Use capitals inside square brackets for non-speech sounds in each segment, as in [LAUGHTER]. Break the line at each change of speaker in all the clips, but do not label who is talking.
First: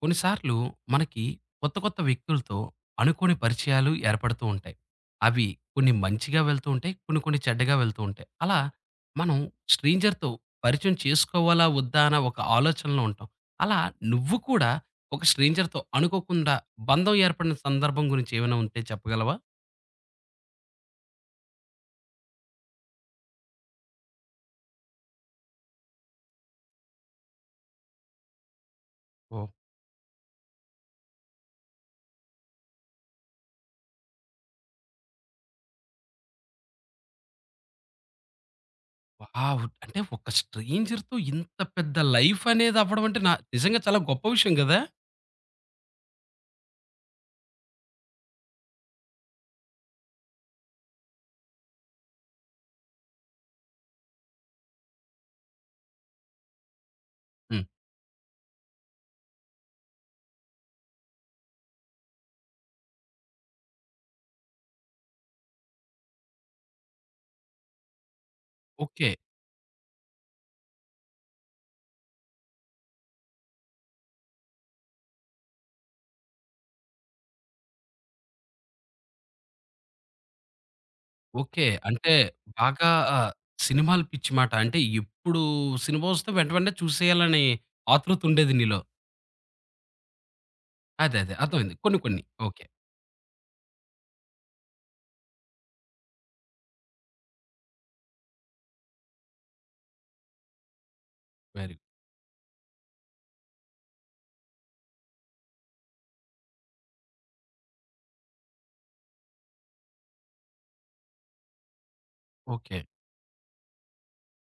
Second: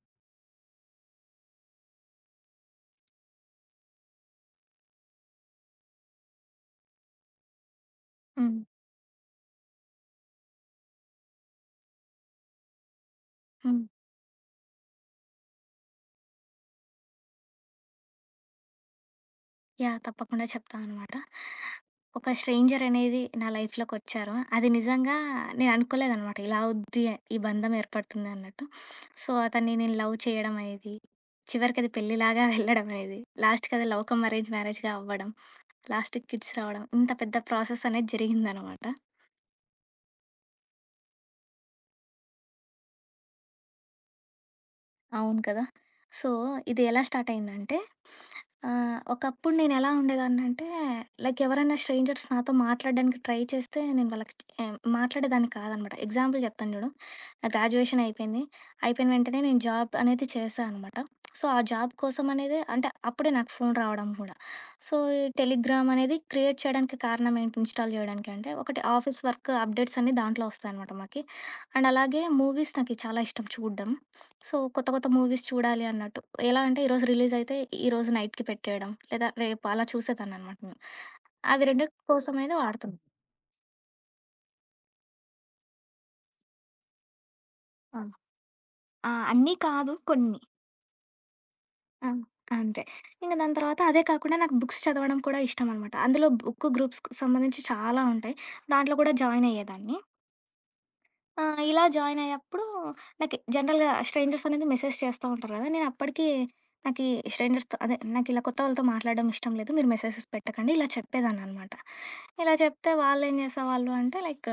కొన్నిసార్లు మనకి కొత్త కొత్త వ్యక్తులతో అనుకోని పరిచయాలు ఏర్పడుతూ ఉంటాయి. అవి కొన్ని మంచిగా వెళ్తూ ఉంటాయి. కొన్ని కొన్ని చెడ్డగా వెళ్తూ ఉంటాయి. అలా
హ్మ్.
మనం స్ట్రేంజర్‌తో పరిచయం చేసుకోవాలా? వద్దా? అన్న ఒక ఆలోచనలో ఉంటాం. అలా
హ్మ్.
నువ్వు కూడా ఒక స్ట్రేంజర్‌తో అనుకోకుండా బంధం ఏర్పడిన సందర్భం గురించి ఏమైనా ఉంటే చెప్పగలవా?
యాహ్! తప్పకుండా చెప్తా అనమాట. ఒక స్ట్రేంజర్ అనేది నా లైఫ్‌లోకొచ్చారు. అది నిజంగా నేను అనుకోలేదనమాట. ఇలా అవుద్ది, ఈ బంధం ఏర్పడుతుంది అన్నట్టు. So,
oh!
అతన్ని నేను లవ్ చేయడం అనేది, చివరికది పెళ్ళిలాగా వెళ్ళడం అనేది, లాస్ట్‌కది లవ్ కమ్ అరేంజ్ మ్యారేజ్‌గా అవ్వడం, లాస్ట్‌కి కిడ్స్ రావడం, ఇంత పెద్ద ప్రాసెస్ అనేది జరిగిందనమాట.
వావ్! అంటే ఒక స్ట్రేంజర్‌తో ఇంత పెద్ద లైఫ్ అనేది అవ్వడం అంటే నా నిజంగా చాలా గొప్ప విషయం గదా!
అవును కదా! సో, ఇది ఎలా స్టార్ట్ అయిందంటే, ఒకప్పుడు నేను ఎలా ఉండేదాన్నంటే, లైక్ ఎవరైనా స్ట్రేంజర్స్ నాతో మాట్లాడడానికి ట్రై చేస్తే, నేను వాళ్ళకి మాట్లాడేదాన్ని కాదనమాట. ఎగ్జాంపుల్ చెప్తాను చూడు. నా
హ్మ్.
గ్రాడ్యుయేషన్ అయిపోయింది. అయిపోయిన వెంటనే నేను జాబ్ అనేది చేశా అనమాట. సో, ఆ జాబ్ కోసం అనేది అంటే, అప్పుడే నాకు ఫోను రావడం కూడా. సో, ఈ టెలిగ్రామ్ అనేది క్రియేట్ చేయడానికి కారణం ఏంటి, ఇన్‌స్టాల్ చేయడానికి అంటే, ఒకటి
ఓకే.
ఆఫీస్ వర్క్ అప్డేట్స్ అన్నీ దాంట్లో వస్తాయనమాట మాకి. అండ్ అలాగే మూవీస్ నాకు చాలా ఇష్టం చూడడం. సో, కొత్త కొత్త మూవీస్ చూడాలి అన్నట్టు. ఎలా అంటే ఈరోజు రిలీజ్ అయితే ఈరోజు నైట్‌కి పెట్టేయడం. లేదా రేపు అలా చూసేదాన్ననమాట నేను. అవి
ఓకే.
2
అంటే
కోసమనేది
బాగా
వాడుతున్నా.
ఆహ్, సినిమాలు పిచ్చి మాట. అంటే ఎప్పుడు సినిమా వస్తే వెంట వెంటనే చూసేయాలని
ఆ!
ఆతృత ఉండేది నీలో.
ఆ! అన్నీ కాదు కొన్ని.
అదే అదే. అర్థమైంది. కొన్ని
ఆ!
కొన్ని. ఓకే.
అంతే. ఇంక దాని తర్వాత అదే కాకుండా నాకు బుక్స్ చదవడం కూడా ఇష్టమనమాట. అందులో బుక్ గ్రూప్స్‌కి సంబంధించి చాలా ఉంటాయి. దాంట్లో కూడా జాయిన్ అయ్యేదాన్ని. ఆ!
వెరీ
ఇలా జాయిన్ అయ్యేప్పుడు నాకు జనరల్‌గా స్ట్రేంజర్స్ అనేది మెసేజ్ చేస్తా ఉంటారు కదా! నేను అప్పటికి నాకీ స్ట్రేంజర్స్‌తో అదే నాకిలా కొత్త వాళ్ళతో మాట్లాడడం ఇష్టం లేదు. మీరు మెసేజెస్ పెట్టకండి ఇలా చెప్పేదాన్ననమాట. ఇలా
ఓకే.
చెప్తే వాళ్ళేం చేసేవాళ్ళు అంటే లైక్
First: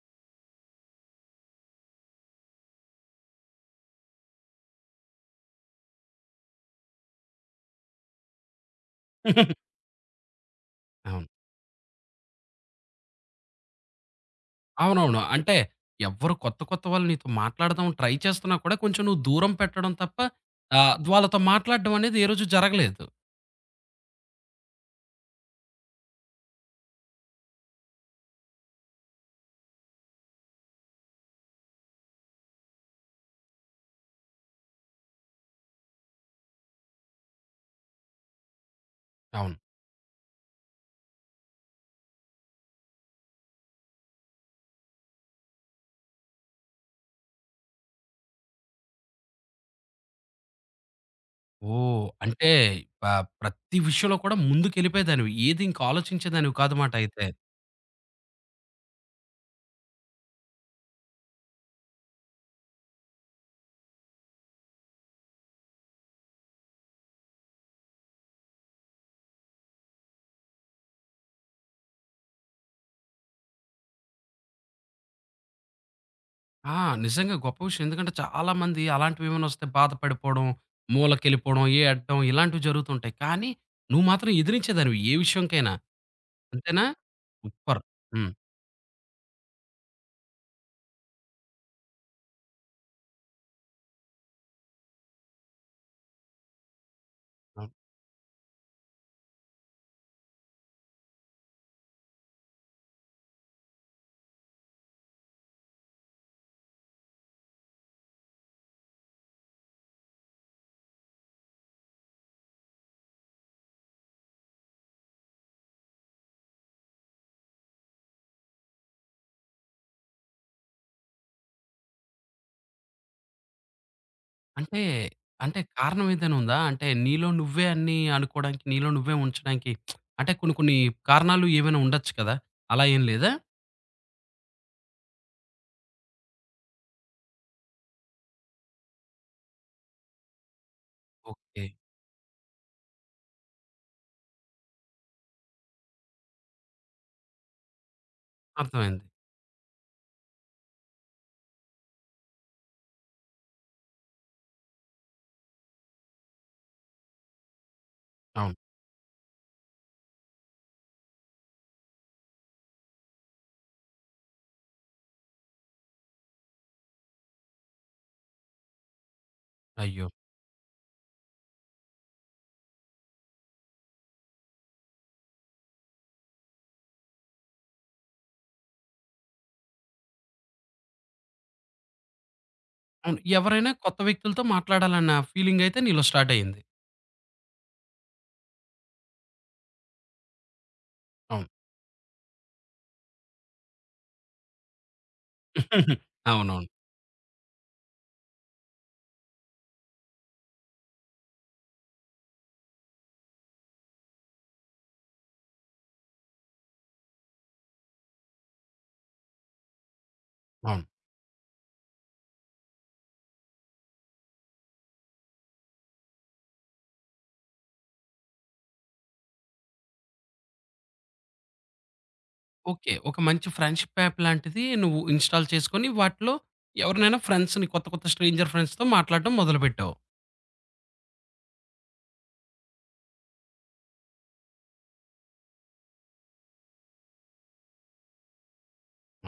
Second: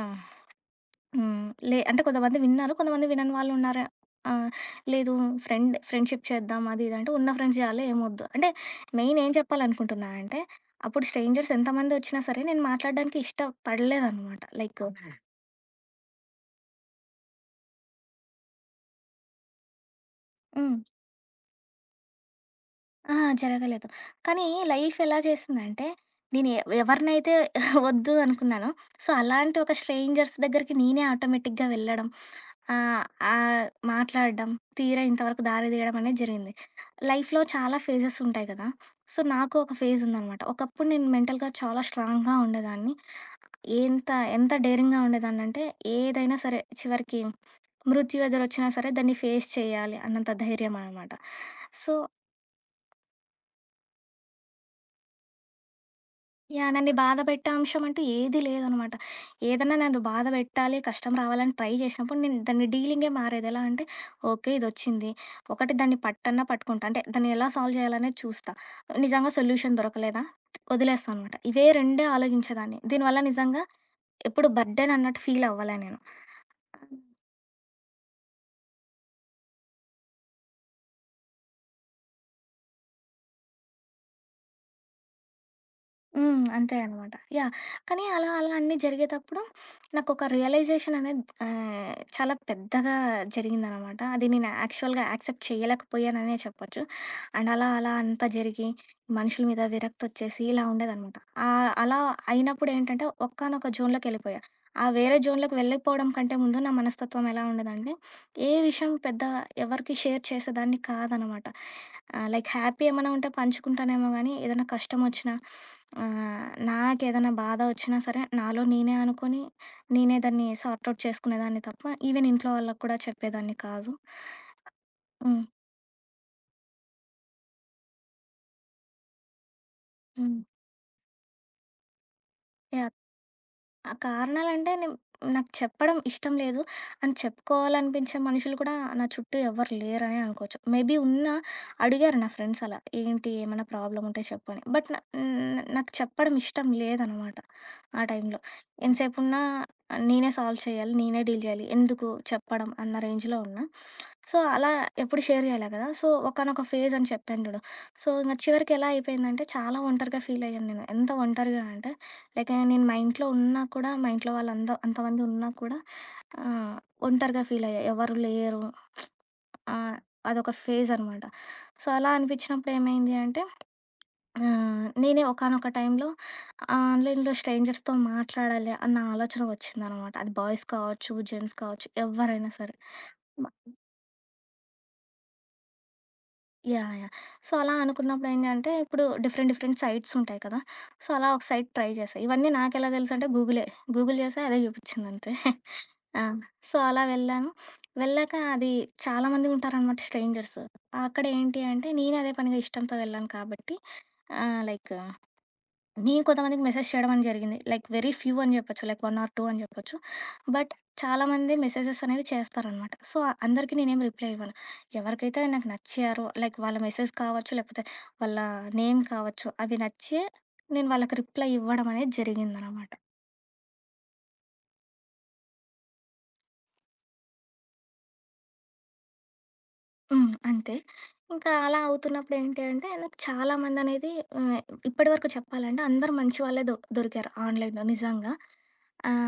హ్మ్. లే అంటే కొంతమంది విన్నారు. కొంతమంది వినని వాళ్ళు ఉన్నారు. ఆహ్, లేదు ఫ్రెండ్ ఫ్రెండ్‌షిప్ చేద్దాం అది ఇది అంటే ఉన్న ఫ్రెండ్స్ చాలు ఏమొద్దు. అంటే మెయిన్ ఏం
[LAUGHS]
చెప్పాలనుకుంటున్నా అంటే అప్పుడు
అవును.
స్ట్రేంజర్స్ ఎంతమంది వచ్చినా సరే నేను మాట్లాడడానికి ఇష్టపడలేదనమాట. లైక్ అవునా?
అవునవును. అంటే ఎవ్వరు కొత్త కొత్త వాళ్ళు నీతో మాట్లాడదాం ట్రై చేస్తున్నా కూడా కొంచెం నువ్వు దూరం పెట్టడం తప్ప
హ్మ్.
వాళ్ళతో మాట్లాడడం అనేది ఏ రోజు జరగలేదు.
ఆ! జరగలేదు. కానీ లైఫ్ ఎలా చేసిందంటే, నేను ఎవరినైతే [LAUGHS] వద్దు అనుకున్నానో, సో, అలాంటి ఒక స్ట్రేంజర్స్ దగ్గరికి నేనే ఆటోమేటిక్‌గా వెళ్ళడం, ఆహ్, ఆహ్, మాట్లాడడం, తీరా ఇంతవరకు దారి తీయడం అనేది జరిగింది. లైఫ్‌లో చాలా ఫేజెస్ ఉంటాయి కదా! సో,
అవును.
నాకు ఒక ఫేజ్ ఉందనమాట. ఒకప్పుడు నేను మెంటల్‌గా చాలా స్ట్రాంగ్‌గా ఉండేదాన్ని. ఎంత, ఎంత డేరింగ్‌గా ఉండేదాన్నంటే, ఏదైనా సరే చివరికి మృత్యు ఎదురొచ్చినా సరే దాన్ని ఫేస్ చేయాలి అన్నంత ధైర్యం అనమాట. So
oh! అంటే ప ప్రతి విషయంలో కూడా ముందుకెళ్ళిపోయేదానివి. ఏది ఇంక ఆలోచించేదానివి
యాహ్!
కాదు
నన్ను
మాట అయితే.
బాధపెట్టే అంశం అంటూ ఏది లేదనమాట. ఏదన్నా నన్ను బాధ పెట్టాలి, కష్టం రావాలని ట్రై చేసినప్పుడు నేను దాన్ని డీలింగే మారేది. ఎలా అంటే ఓకే. ఇదొచ్చింది. ఒకటి దాన్ని పట్టన్నా పట్టుకుంటా. అంటే దాన్ని ఎలా సాల్వ్ చేయాలనేది చూస్తా. నిజంగా సొల్యూషన్ దొరకలేదా? వదిలేస్తా అనమాట. ఇవే 2 ఆలోచించేదాన్ని. దీనివల్ల నిజంగా ఎప్పుడు బర్డెన్ అన్నట్టు ఫీల్ అవ్వలే నేను.
ఆ! నిజంగా గొప్ప విషయం. ఎందుకంటే చాలామంది అలాంటివేమైనా వస్తే బాధపడిపోవడం, మూలకెళ్ళిపోవడం, ఏ అడ్డం ఇలాంటివి జరుగుతుంటాయి. కానీ నువ్వు మాత్రం ఎదిరించేదానివి ఏ విషయంకైనా.
హ్మ్. అంతే
అంతేనా?
అనమాట. యాహ్!
సూపర్.
కానీ అలా
హ్మ్.
అలా అన్నీ జరిగేతప్పుడు నాకొక రియలైజేషన్ అనేది చాలా పెద్దగా జరిగిందనమాట. అది నేను యాక్చువల్‌గా యాక్సెప్ట్ చేయలేకపోయాననే చెప్పొచ్చు. అండ్ అలా
అవును.
అలా అంతా జరిగి మనుషుల మీద విరక్తొచ్చేసి ఇలా ఉండేదనమాట. అలా అయినప్పుడేంటంటే ఒకానొక జోన్‌లోకెళ్ళిపోయా. ఆ వేరే జోన్‌లోకి వెళ్ళిపోవడం కంటే ముందు నా మనస్తత్వం ఎలా ఉండేదంటే ఏ విషయం పెద్ద ఎవరికీ షేర్ చేసేదాన్ని కాదనమాట. లైక్ హ్యాపీ ఏమైనా ఉంటే పంచుకుంటానేమో గానీ, ఏదైనా కష్టం వచ్చినా, నాకేదైనా బాధ వచ్చినా సరే, నాలో నేనే అనుకోని, నేనే దాన్ని సార్ట్ ఔట్ చేసుకునేదాన్ని తప్ప, ఈవెన్ ఇంట్లో వాళ్ళకి కూడా చెప్పేదాన్ని కాదు.
అంటే,
హ్మ్.
అంటే కారణం ఏదైనా ఉందా? అంటే నీలో నువ్వే అన్నీ అనుకోవడానికి, నీలో నువ్వే ఉంచడానికి అంటే
హ్మ్.
కొన్ని కొన్ని కారణాలు ఏవైనా ఉండొచ్చు కదా! అలా
యాహ్!
ఏం లేదా?
ఆ కారణాలంటే నేను నాకు చెప్పడం ఇష్టం లేదు. అండ్ చెప్పుకోవాలనిపించే మనుషులు కూడా నా చుట్టూ ఎవ్వరు లేరనే అనుకోవచ్చు. మేబీ ఉన్నా
ఓకే.
అడిగారు నా ఫ్రెండ్స్ అలా. "ఏంటి ఏమైనా ప్రాబ్లమ్ ఉంటే చెప్పు" అని. బట్ న న్ నాకు చెప్పడం ఇష్టం లేదనమాట ఆ టైంలో.
అర్థమైంది.
ఎంతసేపున్నా నేనే సాల్వ్ చేయాలి, నేనే డీల్ చేయాలి. ఎందుకు చెప్పడం అన్న రేంజ్‌లో ఉన్నా. సో, అలా ఎప్పుడు షేర్ చేయలే కదా! సో, ఒకానొక ఫేజ్ అని చెప్పాను చూడు. సో, ఇంక
అవును.
చివరికి ఎలా అయిపోయిందంటే చాలా ఒంటరిగా ఫీల్ అయ్యాను నేను. ఎంత ఒంటరిగా అంటే లైక్ నేను మా ఇంట్లో ఉన్నా కూడా మా ఇంట్లో అంతమంది ఉన్నా కూడా ఆ, ఒంటరిగా ఫీల్ అయ్యా ఎవరు లేరు ఆ,
అయ్యో!
అదొక ఫేజ్ అనమాట సో అలా అనిపించినప్పుడు ఏమైంది అంటే ఆ, నేనే ఒకానొక టైంలో ఆన్లైన్లో స్ట్రేంజర్స్తో మాట్లాడాలి అన్న ఆలోచన వచ్చింది అనమాట అది బాయ్స్ కావచ్చు జెంట్స్ కావచ్చు ఎవరైనా సరే
అవును. ఎవరైనా కొత్త వ్యక్తులతో మాట్లాడాలన్న ఫీలింగయితే నీలో స్టార్ట్ అయింది.
యాహ్! యాహ్! సో, అలా అనుకున్నప్పుడు ఏంటంటే, ఇప్పుడు డిఫరెంట్ డిఫరెంట్ సైట్స్ ఉంటాయి కదా! సో, అలా ఒక
అవును.
సైట్ ట్రై చేశా. ఇవన్నీ నాకెలా తెలుసంటే గూగులే. గూగుల్ చేశా అదే చూపించిందంతే.
[LAUGHS]
ఆ!
అవునవును.
సో, అలా వెళ్ళాను. వెళ్ళాక అది చాలామంది ఉంటారనమాట స్ట్రేంజర్స్. అక్కడ ఏంటి అంటే, నేను అదే పనిగా ఇష్టంతో వెళ్ళాను కాబట్టి లైక్ నేను కొంతమందికి మెసేజ్ చేయడం అని జరిగింది. లైక్ వెరీ ఫ్యూ అని జెప్పొచ్చు. లైక్ 1 ఆర్ 2 అని జెప్పొచ్చు. బట్
అవును.
చాలామంది మెసేజెస్ అనేవి చేస్తారనమాట. సో, అందరికి నేనేం రిప్లై ఇవ్వను. ఎవరికైతే నాకు నచ్చారో లైక్ వాళ్ళ మెసేజ్ కావచ్చు, లేకపోతే వాళ్ళ నేమ్ కావచ్చు, అవి నచ్చి నేను వాళ్ళకి రిప్లై ఇవ్వడం అనేది జరిగిందనమాట.
ఓకే. ఒక మంచి ఫ్రెండ్‌షిప్ యాప్ లాంటిది నువ్వు ఇన్‌స్టాల్ చేసుకొని, వాటిలో ఎవరినైనా ఫ్రెండ్స్‌ని కొత్త, కొత్త స్ట్రేంజర్ ఫ్రెండ్స్‌తో మాట్లాడడం మొదలుపెట్టావు.
హ్మ్. అంతే. ఇంకా అలా అవుతున్నప్పుడు ఏంటి అంటే, నాకు చాలామంది అనేది ఆహ్, ఇప్పటివరకు చెప్పాలంటే అందరూ మంచి వాళ్ళే దొరికారు ఆన్‌లైన్‌లో నిజంగా.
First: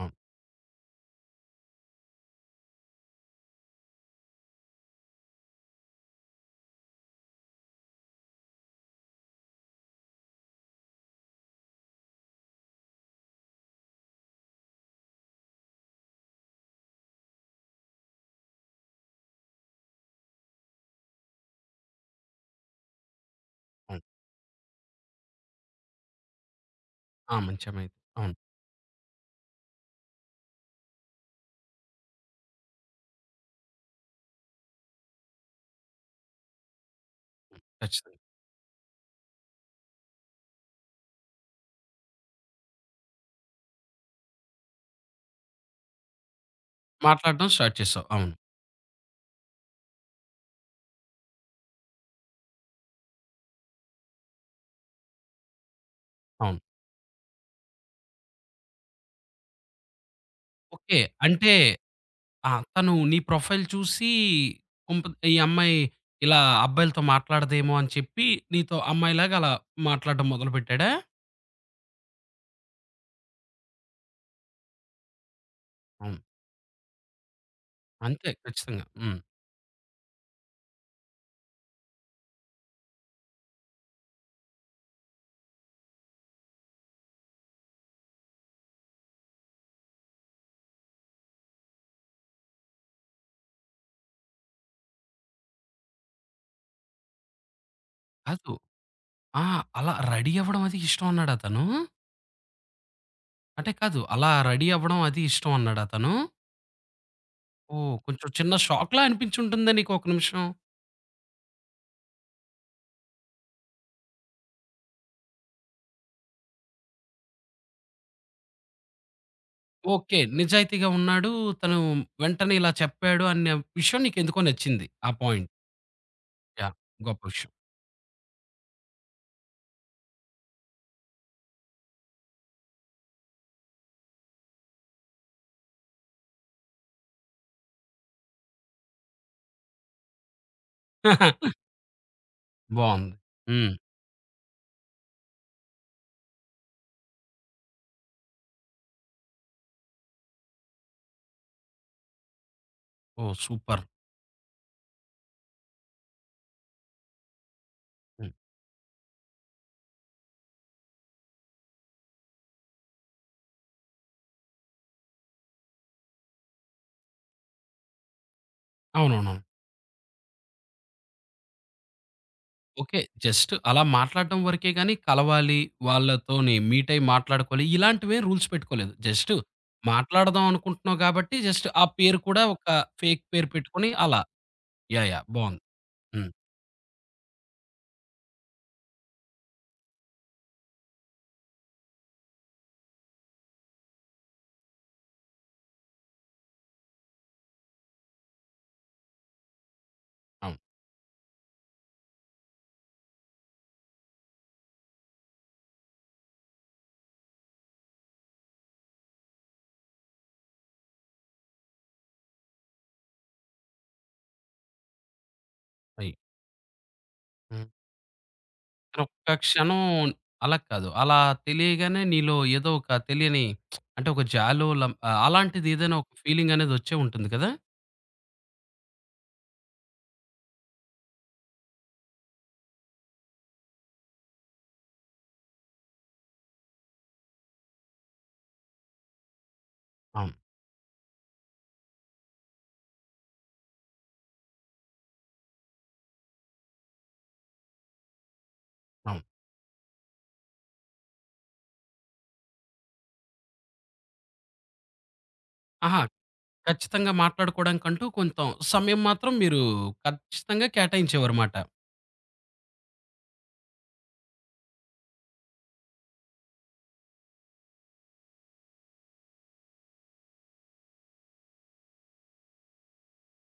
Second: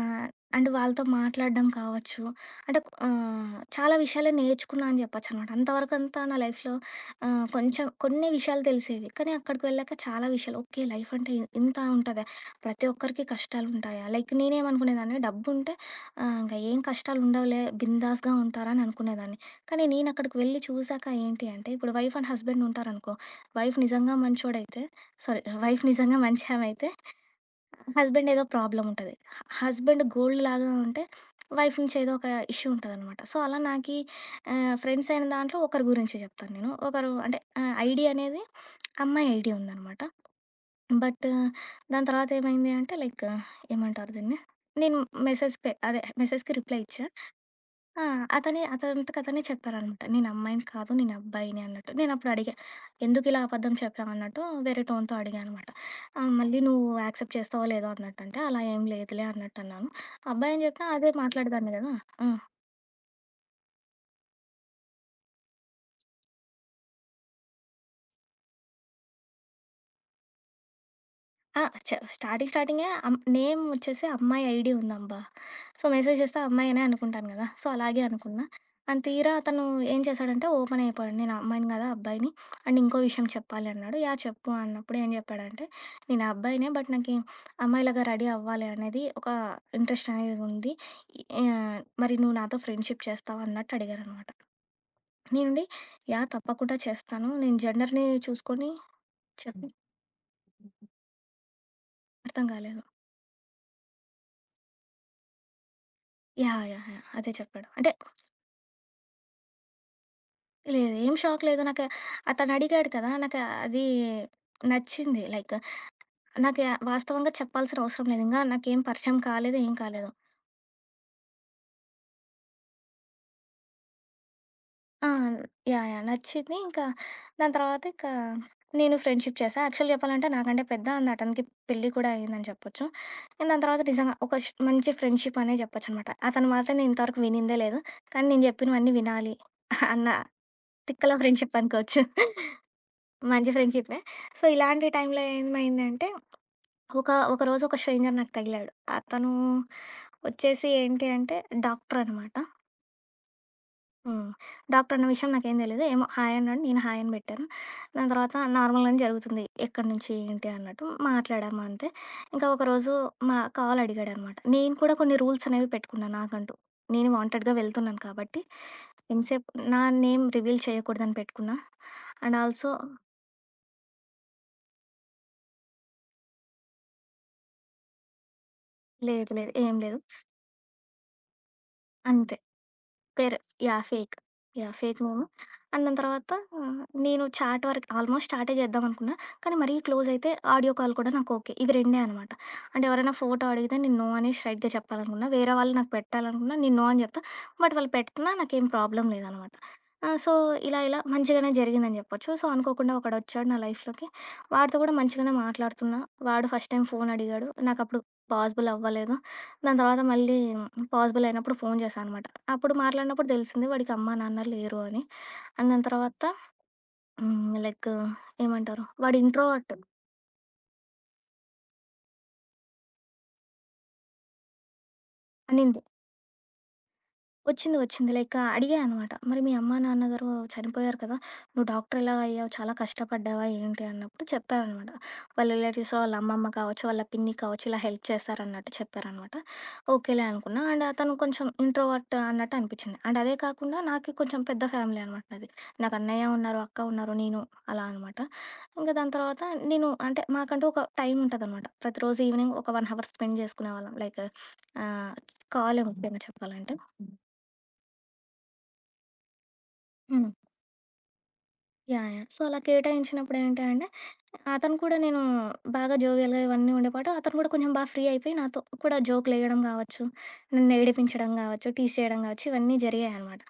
అవును.
అండ్ వాళ్ళతో మాట్లాడడం కావచ్చు, అంటే చాలా విషయాలే నేర్చుకున్నా అని చెప్పొచ్చనమాట. అంతవరకంతా నా లైఫ్‌లో కొంచెం కొన్ని విషయాలు తెలిసేవి. కానీ అక్కడికి వెళ్ళాక చాలా విషయాలు, ఓకే. లైఫ్ అంటే ఇంత ఉంటదా? ప్రతి ఒక్కరికి కష్టాలుంటాయా? లైక్ నేనేమనుకునేదాన్ని డబ్బుంటే ఇంక ఏం కష్టాలుండవులే బిందాస్‌గా ఉంటారని అనుకునేదాన్ని. కానీ నేనక్కడికి వెళ్ళి చూసాక ఏంటి అంటే, ఇప్పుడు వైఫ్ అండ్ హస్బెండ్ ఉంటారనుకో, వైఫ్
అవును.
నిజంగా మంచోడైతే సారీ వైఫ్ నిజంగా మంచి ఆమె అయితే,
ఆ! మంచి అమ్మాయి.
హస్బెండ్
అవును.
ఏదో ప్రాబ్లమ్ ఉంటది. హస్బెండ్ గోల్డ్ లాగా ఉంటే, వైఫ్ నుంచి ఏదో ఒక ఇష్యూ ఉంటదనమాట. సో, అలా నాకీ ఫ్రెండ్స్ అయిన దాంట్లో ఒకరి గురించి చెప్తాను నేను. ఒకరు అంటే ఐడీ
ఖచ్చితంగా.
అనేది అమ్మాయి ఐడీ ఉందనమాట. బట్ దాని తర్వాతేమైంది అంటే లైక్ ఏమంటారు దీన్ని? నేను మెసేజ్ పె అదే మెసేజ్‌కి రిప్లై ఇచ్చా.
మాట్లాడడం స్టార్ట్
ఆ!
చేసావు. అవును.
అతనే అతనంతట అతనే చెప్పారనమాట. "నేను అమ్మాయిని కాదు, నేను అబ్బాయిని" అన్నట్టు. నేనప్పుడు అడిగా, "ఎందుకిలా అబద్ధం చెప్పావన్నట్టు" వేరే టోన్‌తో అడిగా అనమాట.
అవును.
మళ్ళీ "నువ్వు యాక్సెప్ట్ చేస్తావో లేదో" అన్నట్టంటే, "అలా ఏం లేదులే" అన్నట్టన్నాను. అబ్బాయి అని చెప్పినా
ఓకే.
అదే
అంటే
మాట్లాడేదాన్ని కదా! ఆ!
ఆ! తను నీ ప్రొఫైల్ చూసి కొంప ఈ అమ్మాయి ఇలా అబ్బాయిలతో మాట్లాడదేమో అని చెప్పి, నీతో అమ్మాయిలాగా అలా మాట్లాడడం మొదలుపెట్టాడా?
ఆ! చ స్టార్టింగే నేమ్ వచ్చేసి అమ్మాయి ఐడీ ఉందబ్బా. సో,
అవును.
మెసేజ్ చేస్తే ఆ అమ్మాయి అనే అనుకుంటాను గదా! సో, అలాగే
అంతే
అనుకున్నా.
ఖచ్చితంగా.
అండ్
హ్మ్.
తీరా అతను ఏం చేశాడంటే ఓపెన్ అయిపోయాడు. నేను అమ్మాయిని గాదు, అబ్బాయిని అండ్ ఇంకో విషయం చెప్పాలి అన్నాడు. యాహ్! చెప్పు అన్నప్పుడు ఏం చెప్పాడంటే, నేను అబ్బాయినే బట్ నాకి అమ్మాయిలాగా రెడీ అవ్వాలి అనేది ఒక ఇంట్రెస్ట్ అనేది ఉంది. ఆహ్, మరి నువ్వు నాతో ఫ్రెండ్‌షిప్ చేస్తావా అన్నట్టు అడిగారనమాట. నేనుండి యాహ్! తప్పకుండా చేస్తాను. నేను జెండర్‌ని
కాదు.
చూసుకొని
ఆ!
చెప్పు
అలా రెడీ అవ్వడం అది ఇష్టం అన్నాడా తను?
అర్థం కాలేదు.
అంటే కాదు. అలా రెడీ అవ్వడం అది ఇష్టం అన్నాడా తను?
యాహ్! యాహ్! యాహ్! అదే చెప్పాడు. అంటే
ఓహ్! కొంచెం చిన్న షాక్‌లా అనిపించి ఉంటుందా నీకు ఒక నిమిషం?
లేదు. ఏం షాక్ లేదు. నాకు అతనడిగాడు కదా! నాకు అది నచ్చింది. లైక్ నాకు వాస్తవంగా చెప్పాల్సిన అవసరం లేదు. ఇంగా నాకేం పరిచయం కాలేదు. ఏం కాలేదు.
ఓకే. నిజాయితీగా ఉన్నాడు. తను వెంటనే ఇలా చెప్పాడు అనే విషయం నీకెందుకో నచ్చింది.
ఆ!
ఆ పాయింట్.
యాహ్! యాహ్! నచ్చింది.
యాహ్!
ఇంకా
గొప్ప విషయం.
దాని తర్వాత ఇంకా నేను ఫ్రెండ్‌షిప్ చేశా. యాక్చువల్‌గా చెప్పాలంటే నాకంటే పెద్ద అండ్ అతనికి పెళ్లి కూడా అయిందని చెప్పొచ్చు. అండ్ దాని తర్వాత నిజంగా ఒక మంచి ఫ్రెండ్‌షిప్ అనే చెప్పొచ్చనమాట. అతని మాట నేను ఇంతవరకు వినిందే లేదు. కానీ నేను చెప్పినవన్నీ వినాలి అన్న తిక్కల ఫ్రెండ్‌షిప్
[LAUGHS]
అనుకోవచ్చు.
బావుంది.
మంచి
హ్మ్.
ఫ్రెండ్‌షిప్పే. సో, ఇలాంటి టైంలో ఏమైందంటే ఒకరోజు ఒక స్ట్రేంజర్ నాకు తగిలాడు. అతను వచ్చేసి ఏంటి అంటే డాక్టర్ అనమాట.
ఓహ్! సూపర్.
హ్మ్. డాక్టర్ అన్న విషయం నాకేం తెలీదు. ఏమో హాయ్ అన్నాడు. నేను హాయ్ అని పెట్టాను. దాని
హ్మ్.
తర్వాత నార్మల్‌గానే జరుగుతుంది. ఎక్కడి నుంచి ఏంటి అన్నట్టు మాట్లాడాము అంతే. ఇంకా ఒకరోజు మా కాల్ అడిగాడనమాట. నేను కూడా కొన్ని రూల్స్ అనేవి పెట్టుకున్నాను నాకంటూ. నేను వాంటెడ్‌గా వెళ్తున్నాను కాబట్టి
అవునవునవును.
ఎంసేపు నా నేమ్ రివీల్ చేయకూడదని పెట్టుకున్నా. And also
okay. జస్ట్ అలా మాట్లాడడం వరకే గాని, కలవాలి, వాళ్ళతోని మీట్ అయ్యి మాట్లాడుకోవాలి ఇలాంటివేం రూల్స్ పెట్టుకోలేదు. జస్ట్
లేదు లేదు. ఏం లేదు.
మాట్లాడదాం అనుకుంటున్నావు కాబట్టి జస్ట్ ఆ పేరు
అంతే.
కూడా ఒక ఫేక్
పేర్
పేరు
యాహ్!
పెట్టుకొని
ఫేక్.
అలా.
యాహ్! Fake
yeah!
మేము.
యాహ్! బావుంది.
అండ్ దాని
హ్మ్.
తర్వాత ఆ, నేను చాట్ వరకు ఆల్మోస్ట్ చాటే చేద్దామనుకున్నా. కానీ మరీ క్లోజ్ అయితే ఆడియో కాల్ కూడా నాకు ఓకే. ఇవి రెండే అనమాట. అంటే ఎవరైనా ఫోటో అడిగితే నేను నో అని స్ట్రెయిట్‌గా చెప్పాలనుకున్నా. వేరే వాళ్ళు నాకు పెట్టాలనుకున్నా నేను నో అని చెప్తా. బట్ వాళ్ళు పెట్టినా నాకేం ప్రాబ్లమ్ లేదనమాట. ఆ! సో,
అవును.
ఇలా ఇలా మంచిగానే జరిగిందని జెప్పొచ్చు. సో, అనుకోకుండా ఒకడొచ్చాడు నా లైఫ్‌లోకి. వాడితో కూడా మంచిగానే మాట్లాడుతున్నా. వాడు ఫస్ట్ టైమ్ ఫోన్ అడిగాడు. నాకప్పుడు పాసిబుల్ అవ్వలేదు. దాని తర్వాత మళ్ళీ పాసిబుల్ అయినప్పుడు ఫోన్ చేశా అనమాట. అప్పుడు మాట్లాడినప్పుడు తెలిసింది వాడికి అమ్మా, నాన్న లేరు అని. అండ్ దాని
అయి
తర్వాత
హ్మ్.
లైక్ ఏమంటారు
కానీ
వాడు
ఒక్క
ఇంట్రోవర్ట్
క్షణం అలా కాదు. అలా తెలియగానే నీలో ఏదో ఒక తెలియని అంటే ఒక జాలో అలాంటిది
అనింది.
ఏదైనా ఒక ఫీలింగ్ అనేది వచ్చే ఉంటుంది కదా?
వచ్చింది. వచ్చింది. లైక్ అడిగా అనమాట. "మరి మీ అమ్మా, నాన్నగారు చనిపోయారు కదా! నువ్వు డాక్టర్ ఎలా అయ్యావు? చాలా కష్టపడ్డావా ఏంటి?" అన్నప్పుడు చెప్పారనమాట. వాళ్ళ రిలేటివ్స్‌లో వాళ్ళ అమ్మమ్మ కావచ్చు, వాళ్ళ పిన్ని కావచ్చు ఇలా హెల్ప్ చేశారన్నట్టు చెప్పారనమాట. ఓకేలే
అవును.
అనుకున్నా. అండ్ అతను కొంచెం ఇంట్రోవర్ట్ అన్నట్టు అనిపిచ్చింది. అండ్ అదే కాకుండా నాకు కొంచెం పెద్ద ఫ్యామిలీ అనమాట నాది. నాకు అన్నయ్య ఉన్నారు, అక్క ఉన్నారు, నేను అలా అనమాట. ఇంక దాని
అవును.
తర్వాత నేను అంటే మాకంటూ ఒక టైం ఉంటదనమాట. ప్రతిరోజు ఈవినింగ్ ఒక 1 గంట అవర్ స్పెండ్ చేసుకునేవాళ్ళం. లైక్ ఆహ్, కాలే
ఆహా!
ముఖ్యంగా చెప్పాలంటే.
ఖచ్చితంగా మాట్లాడుకోవడానికంటూ కొంత సమయం మాత్రం మీరు
హ్మ్.
ఖచ్చితంగా కేటాయించేవారుమాట.
యాహ్! యాహ్! సో, అలా కేటాయించినప్పుడు ఏంటంటే, అతను కూడా నేను బాగా జోవియల్‌గా ఇవన్నీ ఉండేపాటు, అతను కూడా కొంచెం బాగా ఫ్రీ అయిపోయి నాతో కూడా జోకులేయడం గావచ్చు, నన్ను ఏడిపించడం గావచ్చు, టీజ్ చేయడం గావచ్చు, ఇవన్నీ జరిగాయనమాట.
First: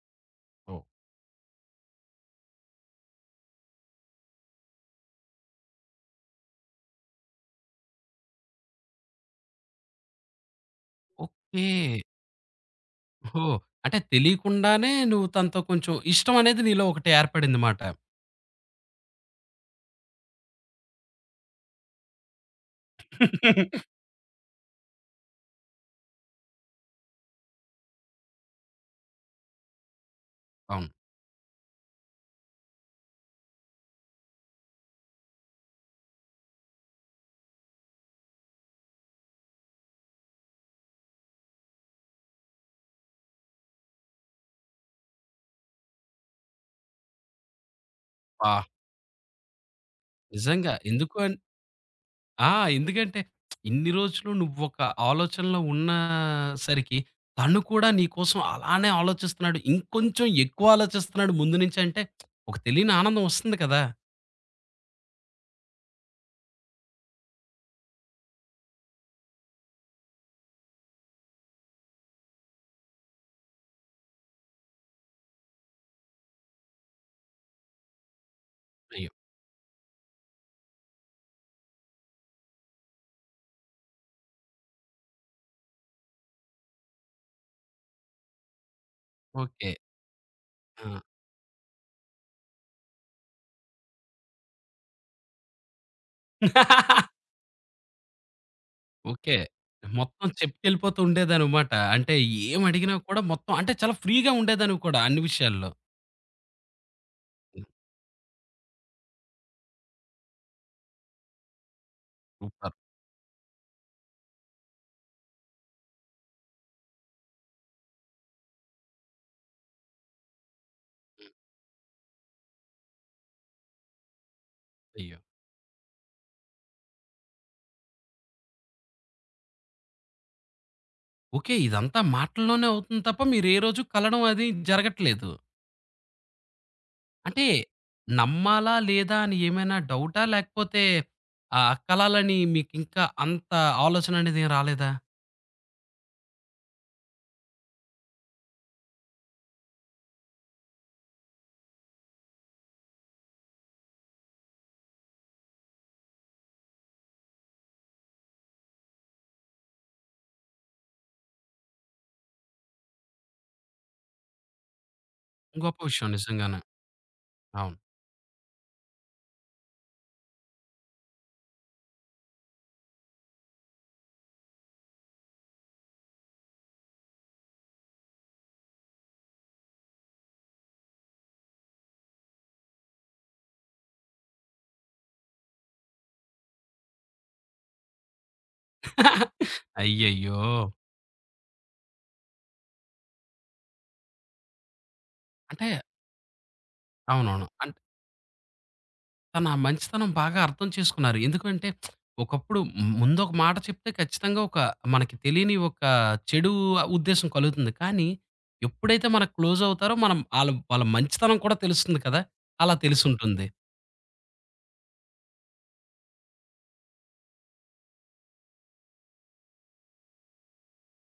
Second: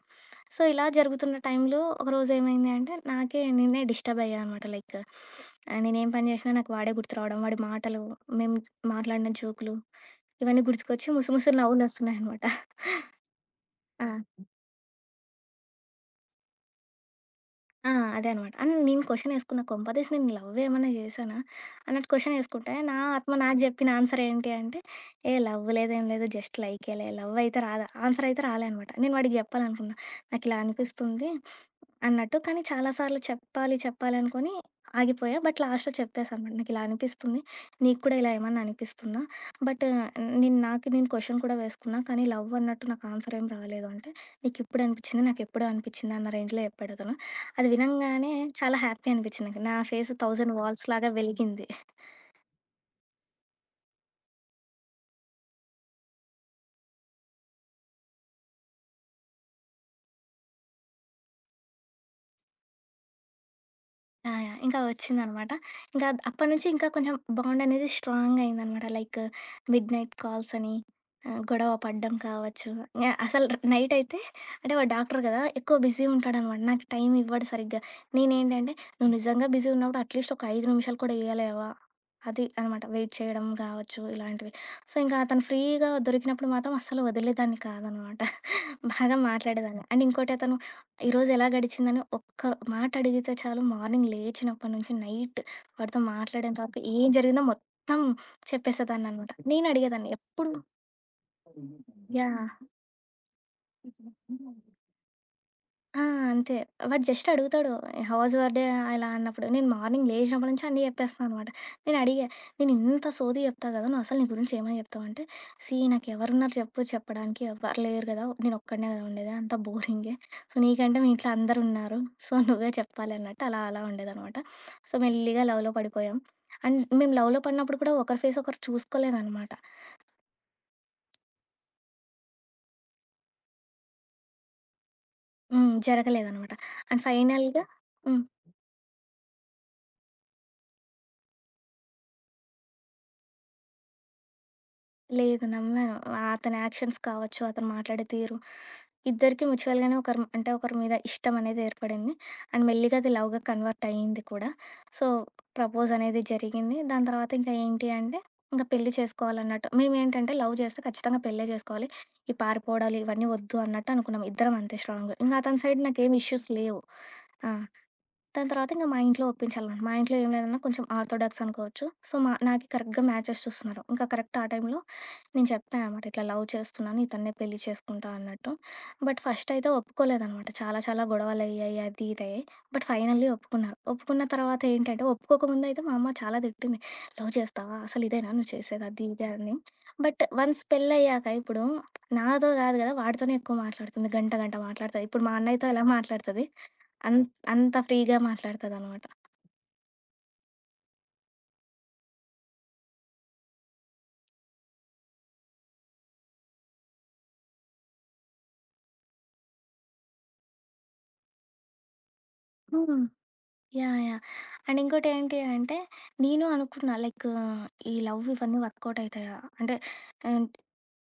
సో,
ఓహ్!
ఇలా జరుగుతున్న టైంలో ఒకరోజు ఏమైంది అంటే, నాకే నేనే డిస్టర్బ్ అయ్యా అనమాట. లైక్ నేనేం పని చేసినా నాకు వాడే గుర్తు రావడం, వాడి మాటలు, మేము మాట్లాడిన జోకులు, ఇవన్నీ గుర్తుకొచ్చి ముసుముసు
ఓకే.
నవ్వులొస్తున్నాయనమాట.
ఓహ్! అంటే
ఆ!
తెలియకుండానే నువ్వు తనతో కొంచెం ఇష్టం అనేది నీలో ఒకటి ఏర్పడిందిమాట.
ఆ! అదే అనమాట. అని నేను క్వెషన్ యేసుకున్నా. కొంపదీసి నేను లవ్ ఏమన్నా జేశానా? అన్నట్టు క్వెషన్ యేసుకుంటే, నా ఆత్మ నాకు జెప్పిన
[LAUGHS]
ఆన్సర్ ఏంటి అంటే, ఏ లవ్ లేదు, ఏం లేదు. జస్ట్ లైకేలే. లవ్ అయితే రాదా ఆన్సర్ అయితే రాలే అనమాట. నేను వాడికి జెప్పాలనుకున్నా. నాకిలా
అవును.
అనిపిస్తుంది అన్నట్టు. కానీ చాలా సార్లు చెప్పాలి అనుకోని ఆగిపోయా. బట్ లాస్ట్‌లో చెప్పేసా అనమాట. నాకిలా అనిపిస్తుంది. నీకు కూడా ఇలా ఏమన్నా అనిపిస్తుందా? బట్ నాకు నేను క్వెషన్ కూడా వేసుకున్నా. కానీ లవ్ అన్నట్టు నాకు ఆన్సర్ ఏం రాలేదు అంటే, నీకిప్పుడు అనిపిచ్చింది, నాకెప్పుడో అనిపిచ్చింది అన్న రేంజ్‌లో జెప్పాడు అతను. అది వినంగానే
ఆ!
చాలా హ్యాపీ అనిపించింది. నాకు నా ఫేస్ 1000
నిజంగా
వాల్స్ లాగా
ఎందుకు
వెలిగింది.
ఆ! ఎందుకంటే ఇన్ని రోజులు నువ్వొక ఆలోచనలో ఉన్నా సరికి, తను కూడా నీ కోసం అలానే ఆలోచిస్తున్నాడు. ఇంకొంచెం ఎక్కువ ఆలోచిస్తున్నాడు ముందు నుంచి అంటే, ఒక తెలియని ఆనందం వస్తుంది కదా!
ఆ! యాహ్! ఇంకా వచ్చిందనమాట. ఇంకా అప్పటినుంచి ఇంకా కొంచెం బాండ్ అనేది స్ట్రాంగ్ అయిందనమాట. లైక్ మిడ్‌నైట్ కాల్స్ అని, గొడవ పడడం కావచ్చు. ఇంగ అసలు నైట్ అయితే అంటే వాడు డాక్టర్ కదా! ఎక్కువ బిజీ ఉంటాడనమాట. నాకు టైం ఇవ్వడు సరిగ్గా. నేనేంటంటే
అయ్యో!
"నువ్వు నిజంగా బిజీ ఉన్నప్పుడు అట్లీస్ట్ ఒక 5 నిమిషాలు కూడా ఇయ్యలేవా?" అది అనమాట. వెయిట్ చేయడం కావచ్చు ఇలాంటివి. సో, ఇంకా అతను ఫ్రీగా దొరికినప్పుడు మాత్రం అస్సలు వదిలేదాన్ని కాదనమాట. బాగా
ఓకే.
మాట్లాడేదాన్ని. అండ్ ఇంకోటి అతను
ఆ!
ఈరోజు ఎలా గడిచిందని ఒక్క మాట అడిగితే చాలు మార్నింగ్ లేచినప్పటి నుంచి నైట్ వాడితో మాట్లాడేంత వరకు ఏం జరిగిందో మొత్తం చెప్పేసేదాన్ని అనమాట.
ఓకే.
నేను అడిగేదాన్ని
మొత్తం
ఎప్పుడు
చెప్పుకెళ్ళిపోతూ ఉండేదనమాట. అంటే
యాహ్!
ఏం అడిగినా కూడా మొత్తం అంటే చాలా ఫ్రీగా ఉండేదానివి కూడా అన్ని విషయాల్లో.
ఆ! అంతే. వాడు జస్ట్
హ్మ్.
అడుగుతాడు, "హౌ వాజ్ యువర్ డే?" ఇలా అన్నప్పుడు, నేను మార్నింగ్ లేచినప్పటి నుంచి అన్నీ చెప్పేస్తాను అనమాట. నేను అడిగా, "నేను
సూపర్.
ఇంత సోది చెప్తా కదా! నువ్వు అసలు నీ గురించి ఏమని చెప్తావు?" అంటే, "సీ నాకు ఎవరున్నారు చెప్పు చెప్పడానికి ఎవ్వరు లేరు కదా! నేను ఒక్కడినే కదా ఉండేది. అంతా బోరింగే. సో, నీకంటే మీ ఇంట్లో అందరూ ఉన్నారు. సో, నువ్వే చెప్పాలి" అన్నట్టు అలా అలా ఉండేదనమాట. సో,
అయ్యో!
మెల్లిగా లవ్‌లో పడిపోయాం. అండ్ మేము లవ్‌లో పడినప్పుడు కూడా ఒకరి ఫేస్ ఒకరు చూసుకోలేదనమాట.
ఓకే. ఇదంతా మాటల్లోనే అవుతుంది తప్ప మీరే రోజు కలవడం అది జరగట్లేదు.
హ్మ్. జరగలేదనమాట. అండ్
అంటే
ఫైనల్‌గా హ్మ్.
నమ్మాలా? లేదా? అని ఏమైనా డౌటా? లేకపోతే ఆ కలాలని మీకింకా అంత ఆలోచన అనేదేం రాలేదా?
లేదు నమ్మాను. అతని యాక్షన్స్ కావచ్చు, అతను మాట్లాడే తీరు. ఇద్దరికీ మ్యూచువల్‌గానే ఒకరు అంటే ఒకరి మీద ఇష్టం అనేది ఏర్పడింది. అండ్ మెల్లిగా అది లవ్‌గా కన్వర్ట్ అయింది కూడా. సో, ప్రపోజ్ అనేది జరిగింది. దాని తర్వాత ఇంకా ఏంటి అంటే, ఇంక పెళ్లి చేసుకోవాలన్నట్టు. మేమేంటంటే లవ్ చేస్తే ఖచ్చితంగా పెళ్ళే చేసుకోవాలి. ఈ పారిపోవడాలు ఇవన్నీ వద్దు అన్నట్టు అనుకున్నాం. ఇద్దరం అంతే స్ట్రాంగ్‌గా. ఇంక అతని
గొప్ప
సైడ్
విషయం
నాకేం ఇష్యూస్
నిజంగానే.
లేవు. ఆ!
అవును.
దాని తర్వాత ఇంక మా ఇంట్లో ఒప్పించాలన్నమాట. మా ఇంట్లో ఏం లేదన్నా కొంచెం ఆర్థోడాక్స్ అనుకోవచ్చు. సో, మా నాకు కరెక్ట్‌గా మ్యాచెస్ చూస్తున్నారు. ఇంకా కరెక్ట్ ఆ టైంలో నేను చెప్పా అనమాట. ఇట్లా లవ్ చేస్తున్నాను. ఇతన్నే పెళ్లి చేసుకుంటా అన్నట్టు. బట్ ఫస్ట్ అయితే ఒప్పుకోలేదనమాట. చాలా చాలా గొడవలయ్యాయి. అది ఇది అయ్యాయి. బట్ ఫైనల్లీ ఒప్పుకున్నారు. ఒప్పుకున్న తర్వాత ఏంటంటే ఒప్పుకోకముందు అయితే మా అమ్మ చాలా తిట్టింది. "లవ్ చేస్తావా? అసలు ఇదేనా నువ్వు చేసేది?" అది ఇది అని. బట్
అయ్యయ్యో!
వన్స్ పెళ్లయ్యాక ఇప్పుడు నాతో కాదు కదా! వాడితోనే ఎక్కువ మాట్లాడుతుంది. గంట గంట మాట్లాడుతది. ఇప్పుడు మా అన్నయ్యతో
అంటే
ఎలా మాట్లాడుతది
అవునవును.
అంత
అంటే
ఫ్రీగా మాట్లాడతదనమాట.
తన మంచితనం బాగా అర్థం చేసుకున్నారు. ఎందుకంటే ఒకప్పుడు ముందొక మాట చెప్తే ఖచ్చితంగా ఒక మనకి తెలియని ఒక చెడు ఉద్దేశ్యం కలుగుతుంది. కానీ ఎప్పుడైతే మనకు క్లోజ్ అవుతారో మనం ఆళ్ళ వాళ్ళ మంచితనం కూడా తెలుస్తుంది కదా! అలా
హ్మ్.
తెలిసుంటుంది.
యాహ్! యాహ్! అండ్ ఇంకోటేంటి అంటే, నేను అనుకున్నా లైక్ ఈ లవ్ ఇవన్నీ వర్కౌట్ అయితాయా? అంటే ఆహ్,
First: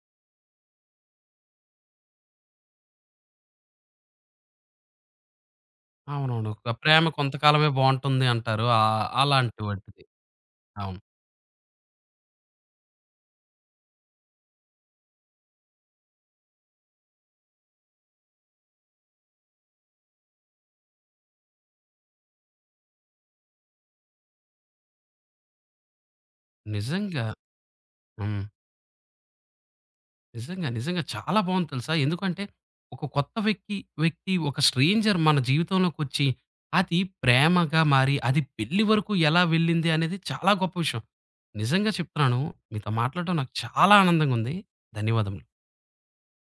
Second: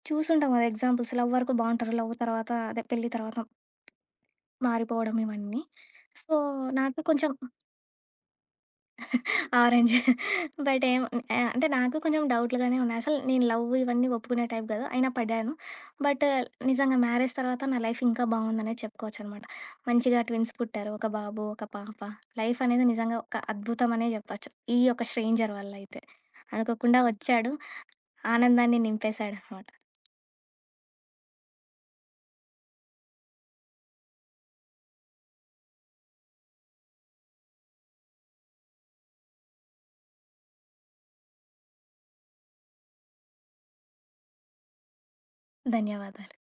చూసుంటాం కదా ఎగ్జాంపుల్స్ లవ్ వరకు బావుంటారు. లవ్ తర్వాత అదే పెళ్లి తర్వాత మారిపోవడం ఇవన్నీ. సో,
అవునవును. ఒక
నాకు
ప్రేమ
కొంచెం
కొంతకాలమే బావుంటుంది అంటారు. అలాంటి
ఆరెంజ్.
వాటిది.
బట్
అవును.
ఏం అంటే నాకు కొంచెం డౌట్‌లుగానే ఉన్నాయి. అసలు నేను లవ్ ఇవన్నీ ఒప్పుకునే టైప్ కాదు. అయినా పడ్డాను. బట్ నిజంగా మ్యారేజ్ తర్వాత నా లైఫ్ ఇంకా బావుందనే చెప్పుకోవచ్చనమాట. మంచిగా ట్విన్స్ పుట్టారు. ఒక బాబు, ఒక పాప. లైఫ్ అనేది నిజంగా ఒక అద్భుతమనే చెప్పొచ్చు. ఈ యొక్క స్ట్రేంజర్ వల్ల అయితే. అనుకోకుండా
నిజంగా.
వచ్చాడు.
హ్మ్.
ఆనందాన్ని నింపేశాడనమాట.
నిజంగా. నిజంగా చాలా బావుంది తెలుసా? ఎందుకంటే ఒక కొత్త వ్యక్తి వ్యక్తి ఒక స్ట్రేంజర్ మన జీవితంలోకొచ్చి అది ప్రేమగా మారి, అది పెళ్లి వరకు ఎలా వెళ్ళింది అనేది చాలా గొప్ప విషయం. నిజంగా చెప్తున్నాను. మీతో మాట్లాడటం నాకు చాలా ఆనందంగా ఉంది. ధన్యవాదములు.
ధన్యవాదాలు.